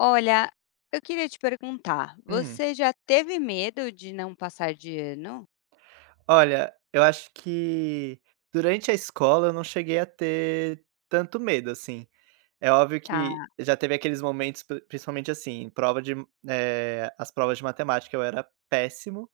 Olha, eu queria te perguntar, Hum. você já teve medo de não passar de ano? Olha, eu acho que durante a escola eu não cheguei a ter tanto medo, assim. É óbvio que Tá. já teve aqueles momentos, principalmente assim, as provas de matemática eu era péssimo.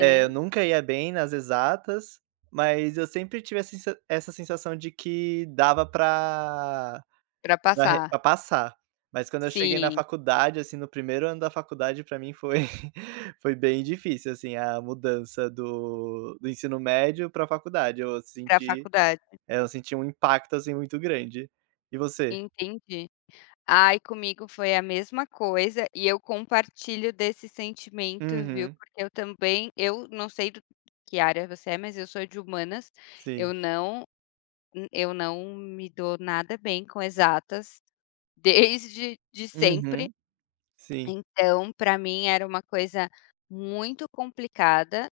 Eu nunca ia bem nas exatas, mas eu sempre tive a sensa essa sensação de que dava pra Pra Pra re passar. pra passar. Mas quando eu cheguei na Sim, faculdade, assim, no primeiro ano da faculdade, pra mim foi foi bem difícil, assim, a mudança do ensino médio pra faculdade. Eu para senti faculdade. é, eu senti um impacto, assim, muito grande. E você? Entendi. Ai, comigo foi a mesma coisa e eu compartilho desse sentimento, viu, Uhum. porque eu também, eu não sei do que área você é, mas eu sou de humanas, Sim. eu não eu não me dou nada bem com exatas desde de sempre. Uhum. Sim. Então, para mim era uma coisa muito complicada,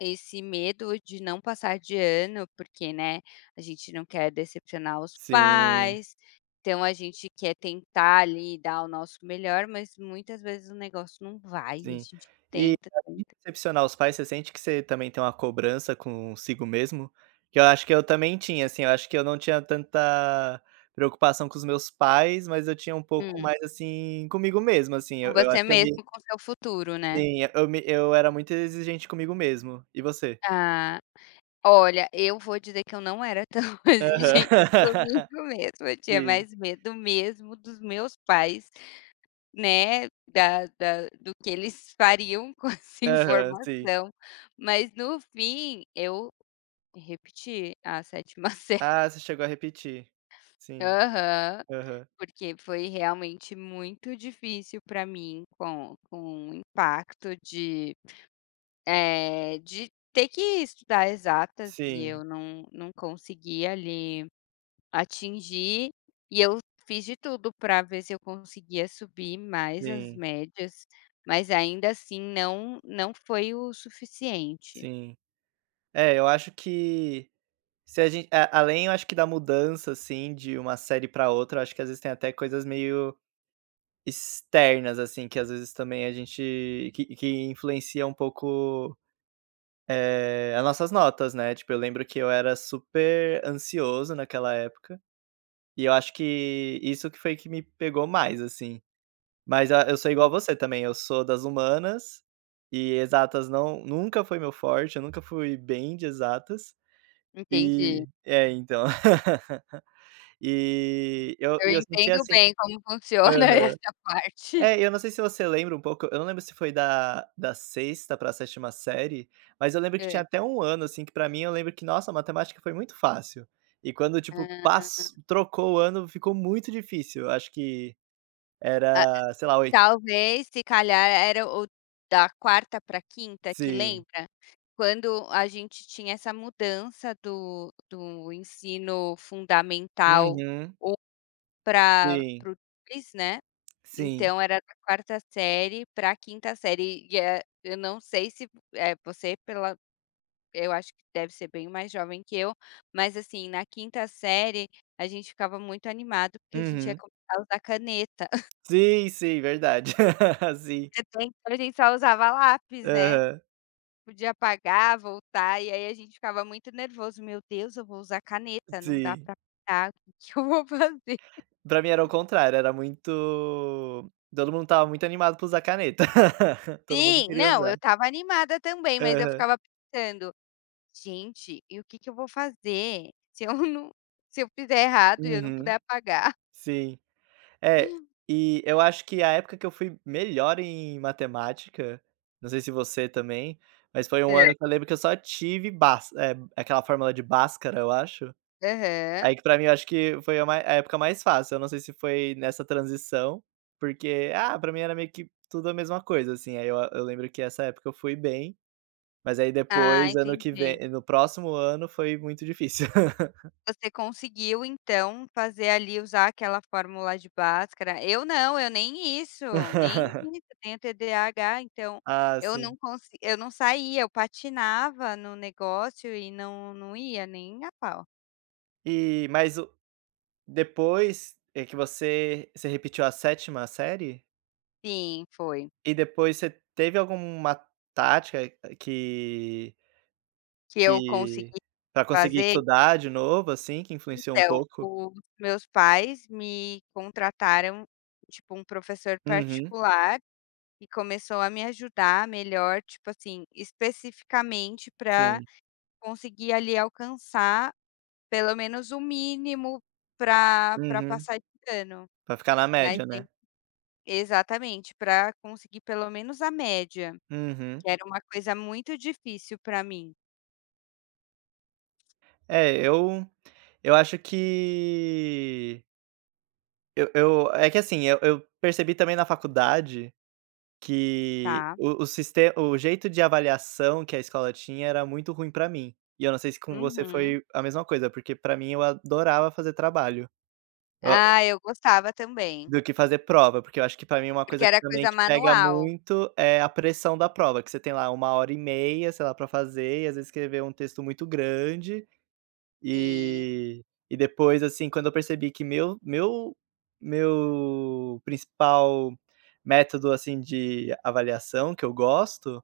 esse medo de não passar de ano, porque, né, a gente não quer decepcionar os Sim. pais, então a gente quer tentar ali dar o nosso melhor, mas muitas vezes o negócio não vai, a Sim. gente E tenta, além de tenta. decepcionar os pais, você sente que você também tem uma cobrança consigo mesmo? Que eu acho que eu também tinha, assim, eu acho que eu não tinha tanta preocupação com os meus pais, mas eu tinha um pouco Hum, mais, assim, comigo mesmo, assim, com eu acho você que eu me mesmo, com seu futuro, né? sim, eu era muito exigente comigo mesmo. E você? Ah, olha, eu vou dizer que eu não era tão exigente Aham. comigo mesma, eu tinha Sim. mais medo mesmo dos meus pais, né, da da do que eles fariam com essa Aham, sim. informação, mas no fim eu repeti a sétima série. Ah, você chegou a repetir. Sim. Aham, Aham. porque foi realmente muito difícil para mim, com o impacto de, de ter que estudar exatas e Sim, eu não conseguia ali atingir, e eu fiz de tudo para ver se eu conseguia subir mais as sim, médias, mas ainda assim não foi o suficiente. sim. É, eu acho que se a gente a além, eu acho que da mudança, assim, de uma série pra outra, eu acho que às vezes tem até coisas meio externas, assim, que às vezes também a gente que influencia um pouco, as nossas notas, né. Tipo, eu lembro que eu era super ansioso naquela época, e eu acho que isso que foi que me pegou mais, assim. Mas a eu sou igual a você também, eu sou das humanas, e exatas nunca foi meu forte, eu nunca fui bem de exatas, Entendi. Então. E eu Eu e eu senti entendo assim. bem como funciona Aham. essa parte. É, eu não sei se você lembra um pouco, eu não lembro se foi da sexta ª pra sétima série, mas eu lembro que tinha Hã. até um ano, assim, que pra mim eu lembro que, nossa, a matemática foi muito fácil. E quando, tipo, Hã. pass trocou o ano, ficou muito difícil. Eu acho que Ah, era, sei lá, oito. talvez, se calhar, era o da quarta para quinta, que Sim. lembra? Quando a gente tinha essa mudança do ensino fundamental Uhum. 1 pra Sim. para o 2, né? Sim. Então era da quarta série para a quinta série e, eu não sei se, você pela eu acho que deve ser bem mais jovem que eu, mas assim, na quinta série a gente ficava muito animado, porque a gente ia Uhum. começar a usar caneta. Sim, sim, verdade. Sim. Até então a gente só usava lápis, né, Aham. podia apagar, voltar, e aí a gente ficava muito nervoso: "Meu Deus, eu vou usar caneta, não dá Sim. para apagar, o que que eu vou fazer?". Pra mim era o contrário, era muito todo mundo estava muito animado pra usar caneta. Todo mundo Sim, queria não, usar. eu tava animada também, mas eu Aham. ficava pensando: gente, e o que que eu vou fazer se eu fizer errado e eu não puder Uhum. apagar? Sim. É, e eu acho que a época que eu fui melhor em matemática, não sei se você também, mas foi um Hã, ano que eu lembro que eu só tive Bhask é aquela fórmula de Bhaskara, eu acho. aham. Aí que pra mim eu acho que foi a época mais fácil, eu não sei se foi nessa transição, porque, pra mim era meio que tudo a mesma coisa, assim, aí eu lembro que essa época eu fui bem. Mas aí Ah, depois, ano que entendi. vem no próximo ano foi muito difícil. Você conseguiu então fazer ali, usar aquela fórmula de Bhaskara. Eu não, eu nem isso, nem isso, eu tenho TDAH, então Ah, sim. Eu não saía, eu patinava no negócio e não ia nem a pau. E mas o Depois, é que você repetiu a sétima série, Sim, foi. e depois você teve alguma tática, que Que eu que consegui para conseguir fazer. estudar de novo, assim, que influenciou um Então, pouco? os meus pais me contrataram, tipo, um professor Uhum, particular e começou a me ajudar melhor, tipo assim, especificamente para sim. conseguir ali alcançar pelo menos o mínimo para Uhum. passar de ano. Pra ficar na Mas média, tem, né. exatamente, para conseguir pelo menos a média, Uhum. que era uma coisa muito difícil para mim, É, eu acho que eu é que assim, eu percebi também na faculdade que tá. o jeito de avaliação que a escola tinha era muito ruim pra mim. E eu não sei se com você Uhum. foi a mesma coisa, porque pra mim eu adorava fazer trabalho, hã, Ah, eu gostava também, do que fazer prova, porque eu acho que pra mim uma porque coisa que era também coisa que pega manual. muito é a pressão da prova, que você tem lá uma hora e meia, sei lá, pra fazer e às vezes escrever um texto muito grande Sim. e e depois, assim, quando eu percebi que meu principal método, assim, de avaliação que eu gosto,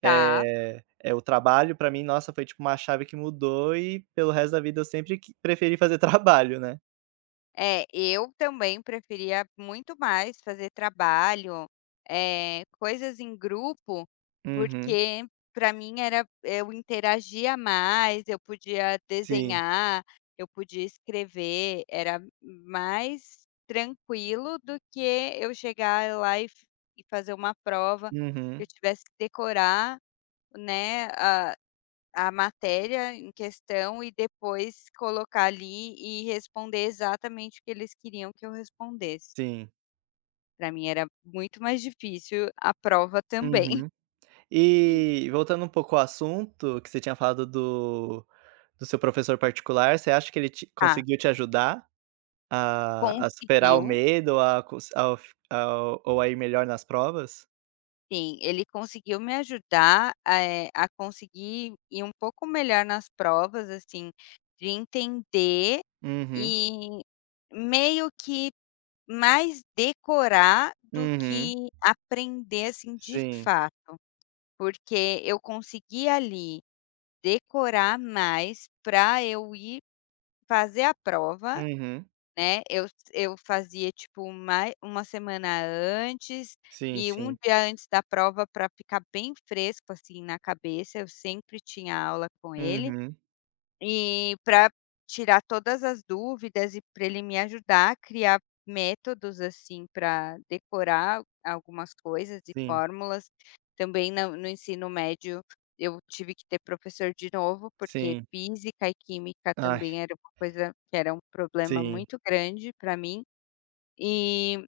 Tá. é o trabalho, pra mim, nossa, foi tipo uma chave que mudou e pelo resto da vida eu sempre que preferi fazer trabalho, né. É, eu também preferia muito mais fazer trabalho, coisas em grupo, Uhum. porque para mim era, eu interagia mais, eu podia Sim. desenhar, eu podia escrever, era mais tranquilo do que eu chegar lá e fazer uma prova que Uhum. eu tivesse que decorar, né, a matéria em questão e depois colocar ali e responder exatamente o que eles queriam que eu respondesse. Sim. Para mim era muito mais difícil a prova também. Uhum. E voltando um pouco ao assunto que você tinha falado do seu professor particular, você acha que ele te Ah, conseguiu te ajudar? A superar o conseguiu, medo, a cons ao f ao ou a ir melhor nas provas? sim, ele conseguiu me ajudar, a conseguir ir um pouco melhor nas provas, assim, de entender Uhum, e meio que mais decorar do uhum, que aprender, assim, de sim, fato. Porque eu consegui ali decorar mais para eu ir fazer a prova, uhum, né, eu fazia tipo mai uma semana antes sim, e um sim, dia antes da prova, para ficar bem fresco, assim, na cabeça, eu sempre tinha aula com ele. uhum, E para tirar todas as dúvidas e para ele me ajudar a criar métodos, assim, para decorar algumas coisas e sim, fórmulas. Também na no ensino médio eu tive que ter professor de novo, porque sim, física e química ai, também era uma coisa que era um problema sim, muito grande para mim, e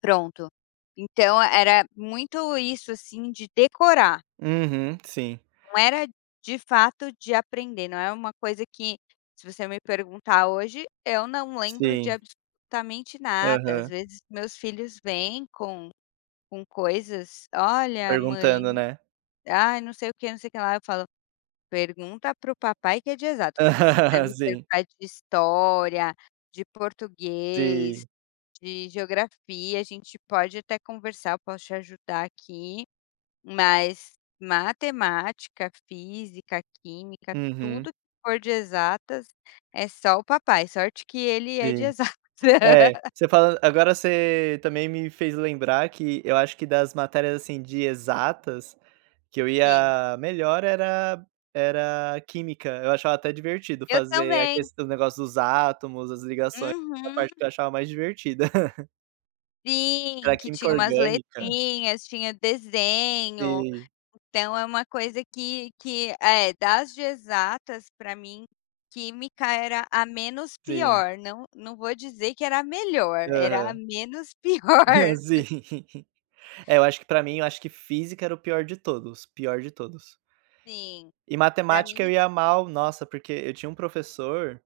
pronto. Então era muito isso, assim, de decorar. uhum, sim, Não era de fato de aprender, não é uma coisa que, se você me perguntar hoje, eu não lembro de sim, absolutamente nada. Às aham, vezes meus filhos vêm com coisas: "Olha, mãe, perguntando, né? ai, não sei o que, não sei o que lá", eu falo: "Pergunta para o papai, que é de exatas, se você quiser me Sim, perguntar de história, de português, sim, de geografia, a gente pode até conversar, eu posso te ajudar aqui". Mas matemática, física, química, uhum, tudo que for de exatas, é só o papai, sorte que ele é de sim. exatas. É, você falando agora você também me fez lembrar que eu acho que das matérias, assim, de exatas, que eu Sim, ia melhor era química. Eu achava até divertido eu fazer a também. ques o negócio dos átomos, as ligações, a Uhum. parte que eu achava mais divertida. Sim, Era que química tinha umas orgânica. letrinhas, tinha desenho, Sim, então é uma coisa que é, das de exatas, para mim, química era a menos sim. pior, não vou dizer que era a melhor, era a Aham. menos pior. Sim. É, eu acho que pra mim, eu acho que física era o pior de todos, pior de todos. Sim, E para matemática eu mim ia mal, nossa, porque eu tinha um professor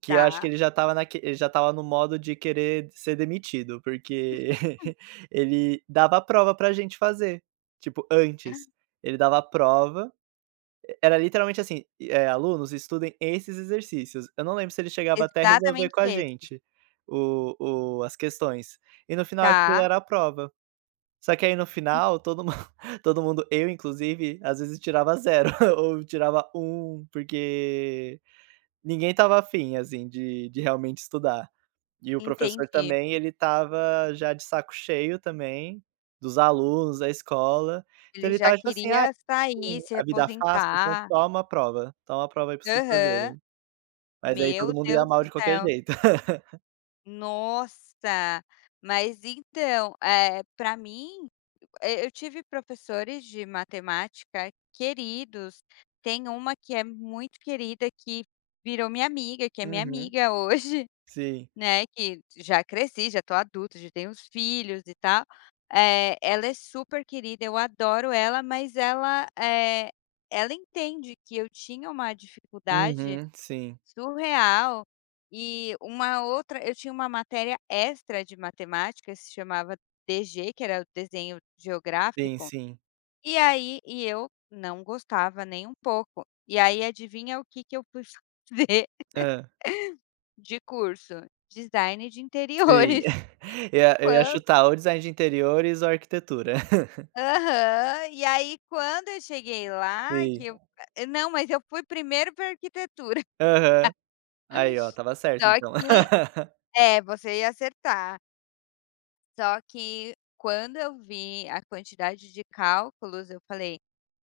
que eu acho que tá. ele já estava no modo de querer ser demitido, porque ele dava a prova pra gente fazer, tipo, antes. Ele dava a prova, era literalmente assim, "Alunos, estudem esses exercícios". Eu não lembro se ele chegava até resolver Exatamente com a esses, gente o o as questões. E no final aquilo tá, era a prova. Só que aí no final todo mun todo mundo, eu inclusive, às vezes tirava zero ou tirava um porque ninguém estava afim, assim, de realmente estudar. E o professor entendi. também, ele estava já de saco cheio também, dos alunos, da escola. Então Ele ele já estava tipo assim: "Ai, queria sair, se a vida é fácil, então aposentar. Toma a prova aí pra vocês Aham. fazerem". Mas aí Meu todo mundo ia Deus mal do de qualquer céu. jeito. Nossa, mas então, para mim, e eu tive professores de matemática queridos, tem uma que é muito querida, que virou minha amiga, que é minha Uhum, amiga hoje. sim. Né, que já cresci, já tô adulta, já tenho os filhos e tal, ela é super querida, eu adoro ela, mas ela, ela entende que eu tinha uma dificuldade Uhum, sim. surreal. E uma outra, eu tinha uma matéria extra de matemática, se chamava DG, que era o desenho Sim, geográfico, sim. e aí, eu não gostava nem um pouco. E aí adivinha o que que eu fui fazer Hã. de curso? Design de Sim. interiores. Eu ia chutar ou design de interiores ou arquitetura. Aham. E aí quando eu cheguei lá, Sim. Não, mas eu fui primeiro para arquitetura. Aham. Aí ó, tava certo Só então. que é, você ia acertar. Só que quando eu vi a quantidade de cálculos, eu falei: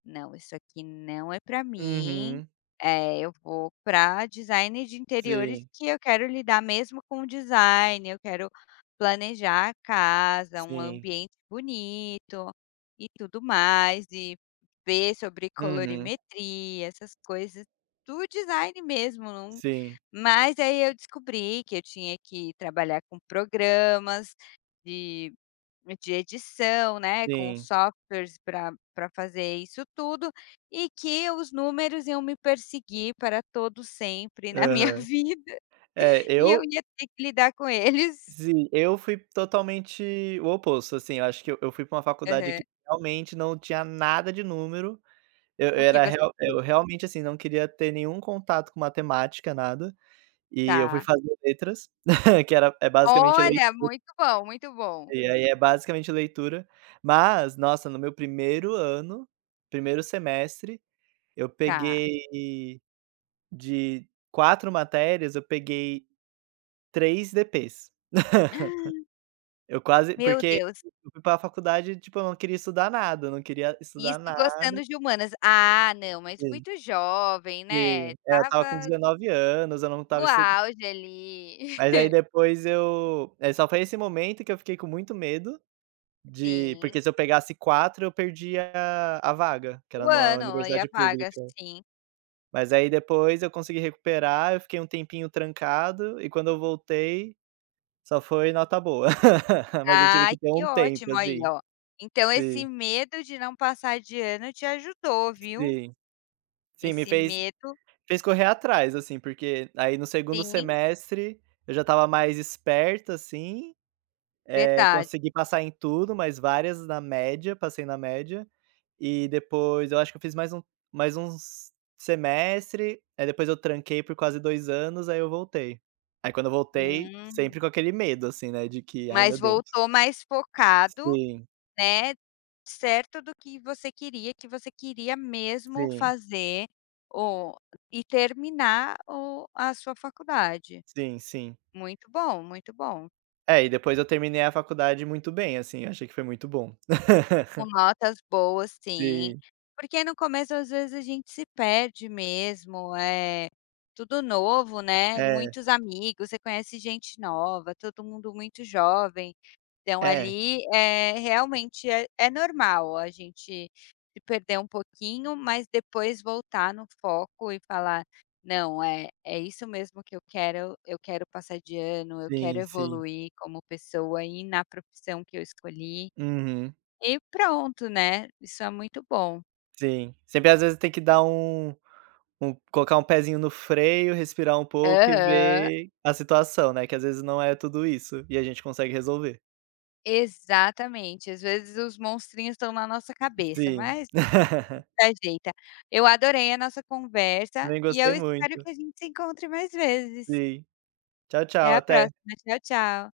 "Não, isso aqui não é para mim, Uhum. Eu vou para design de interiores, Sim, que eu quero lidar mesmo com o design, eu quero planejar a casa, um sim. ambiente bonito e tudo mais, e ver sobre Uhum. colorimetria, essas coisas do design mesmo, não". Sim, Mas aí eu descobri que eu tinha que trabalhar com programas de de edição, né, com sim. softwares para fazer isso tudo, e que os números iam me perseguir para todo sempre na minha Aham. vida, É, e eu eu ia ter que lidar com eles. sim, eu fui totalmente o oposto, assim, eu acho que eu fui pra uma faculdade Aham. que realmente não tinha nada de número, eu eu O que era você real fez? eu realmente, assim, não queria ter nenhum contato com matemática, nada, e eu fui Tá. fazer letras, que era é basicamente lei Olha, muito bom, muito bom. e aí é basicamente leitura, mas, nossa, no meu primeiro ano, primeiro semestre, eu Tá. peguei De 4 matérias, eu peguei 3 DPs. Eu quase, Meu porque Deus, eu fui pra faculdade, tipo, eu não queria estudar nada, eu não queria estudar isso nada. gostando de humanas. Ah, não, mas Sim, muito jovem, né, sim. É, eu tava com tava 19 anos, eu não no tava estu auge ali. mas aí depois eu é só foi esse momento que eu fiquei com muito medo, de Sim. porque se eu pegasse 4 eu perdia a vaga, que O era numa ano e a universidade vaga, pública. sim. Mas aí depois eu consegui recuperar, eu fiquei um tempinho trancado e quando eu voltei só foi nota boa, mas eu tive Ai, que ter que um tempo, ótimo, aí, assim. ó. Então esse Sim, medo de não passar de ano te ajudou, viu. sim. Sim, me Esse fez medo, fez correr atrás, assim, porque aí no segundo sim, semestre eu já estava mais esperta, assim, verdade. consegui passar em tudo, mas várias na média, passei na média. E depois eu acho que eu fiz mais uns semestre, aí depois eu tranquei por quase 2 anos, aí eu voltei. Aí quando eu voltei, Hum, sempre com aquele medo, assim, né, de que: "Ai, meu mas Deus". voltou mais focado, Sim, né, certo do que você queria mesmo sim, fazer o e terminar o a sua faculdade. sim, sim. Muito bom, muito bom. É, e depois eu terminei a faculdade muito bem, assim, achei que foi muito bom. Com notas boas sim, Sim, porque no começo às vezes a gente se perde mesmo, é tudo novo, né, é, muitos amigos, você conhece gente nova, todo mundo muito jovem, então é, ali, é realmente é normal a gente se perder um pouquinho, mas depois voltar no foco e falar: "Não, é isso mesmo que eu quero passar de ano, eu quero sim, sim. evoluir como pessoa e na profissão que eu escolhi". Uhum, E pronto, né, isso é muito bom. sim. Sempre às vezes tem que dar um um colocar um pezinho no freio, respirar um pouco e Aham. ver a situação, né, que às vezes não é tudo isso, e a gente consegue resolver. Exatamente, às vezes os monstrinhos estão na nossa cabeça, Sim. mas dá jeito. Eu adorei a nossa conversa Também e eu gostei espero muito. que a gente se encontre mais vezes. Sim. Tchau, tchau, Até a até. próxima, tchau, tchau.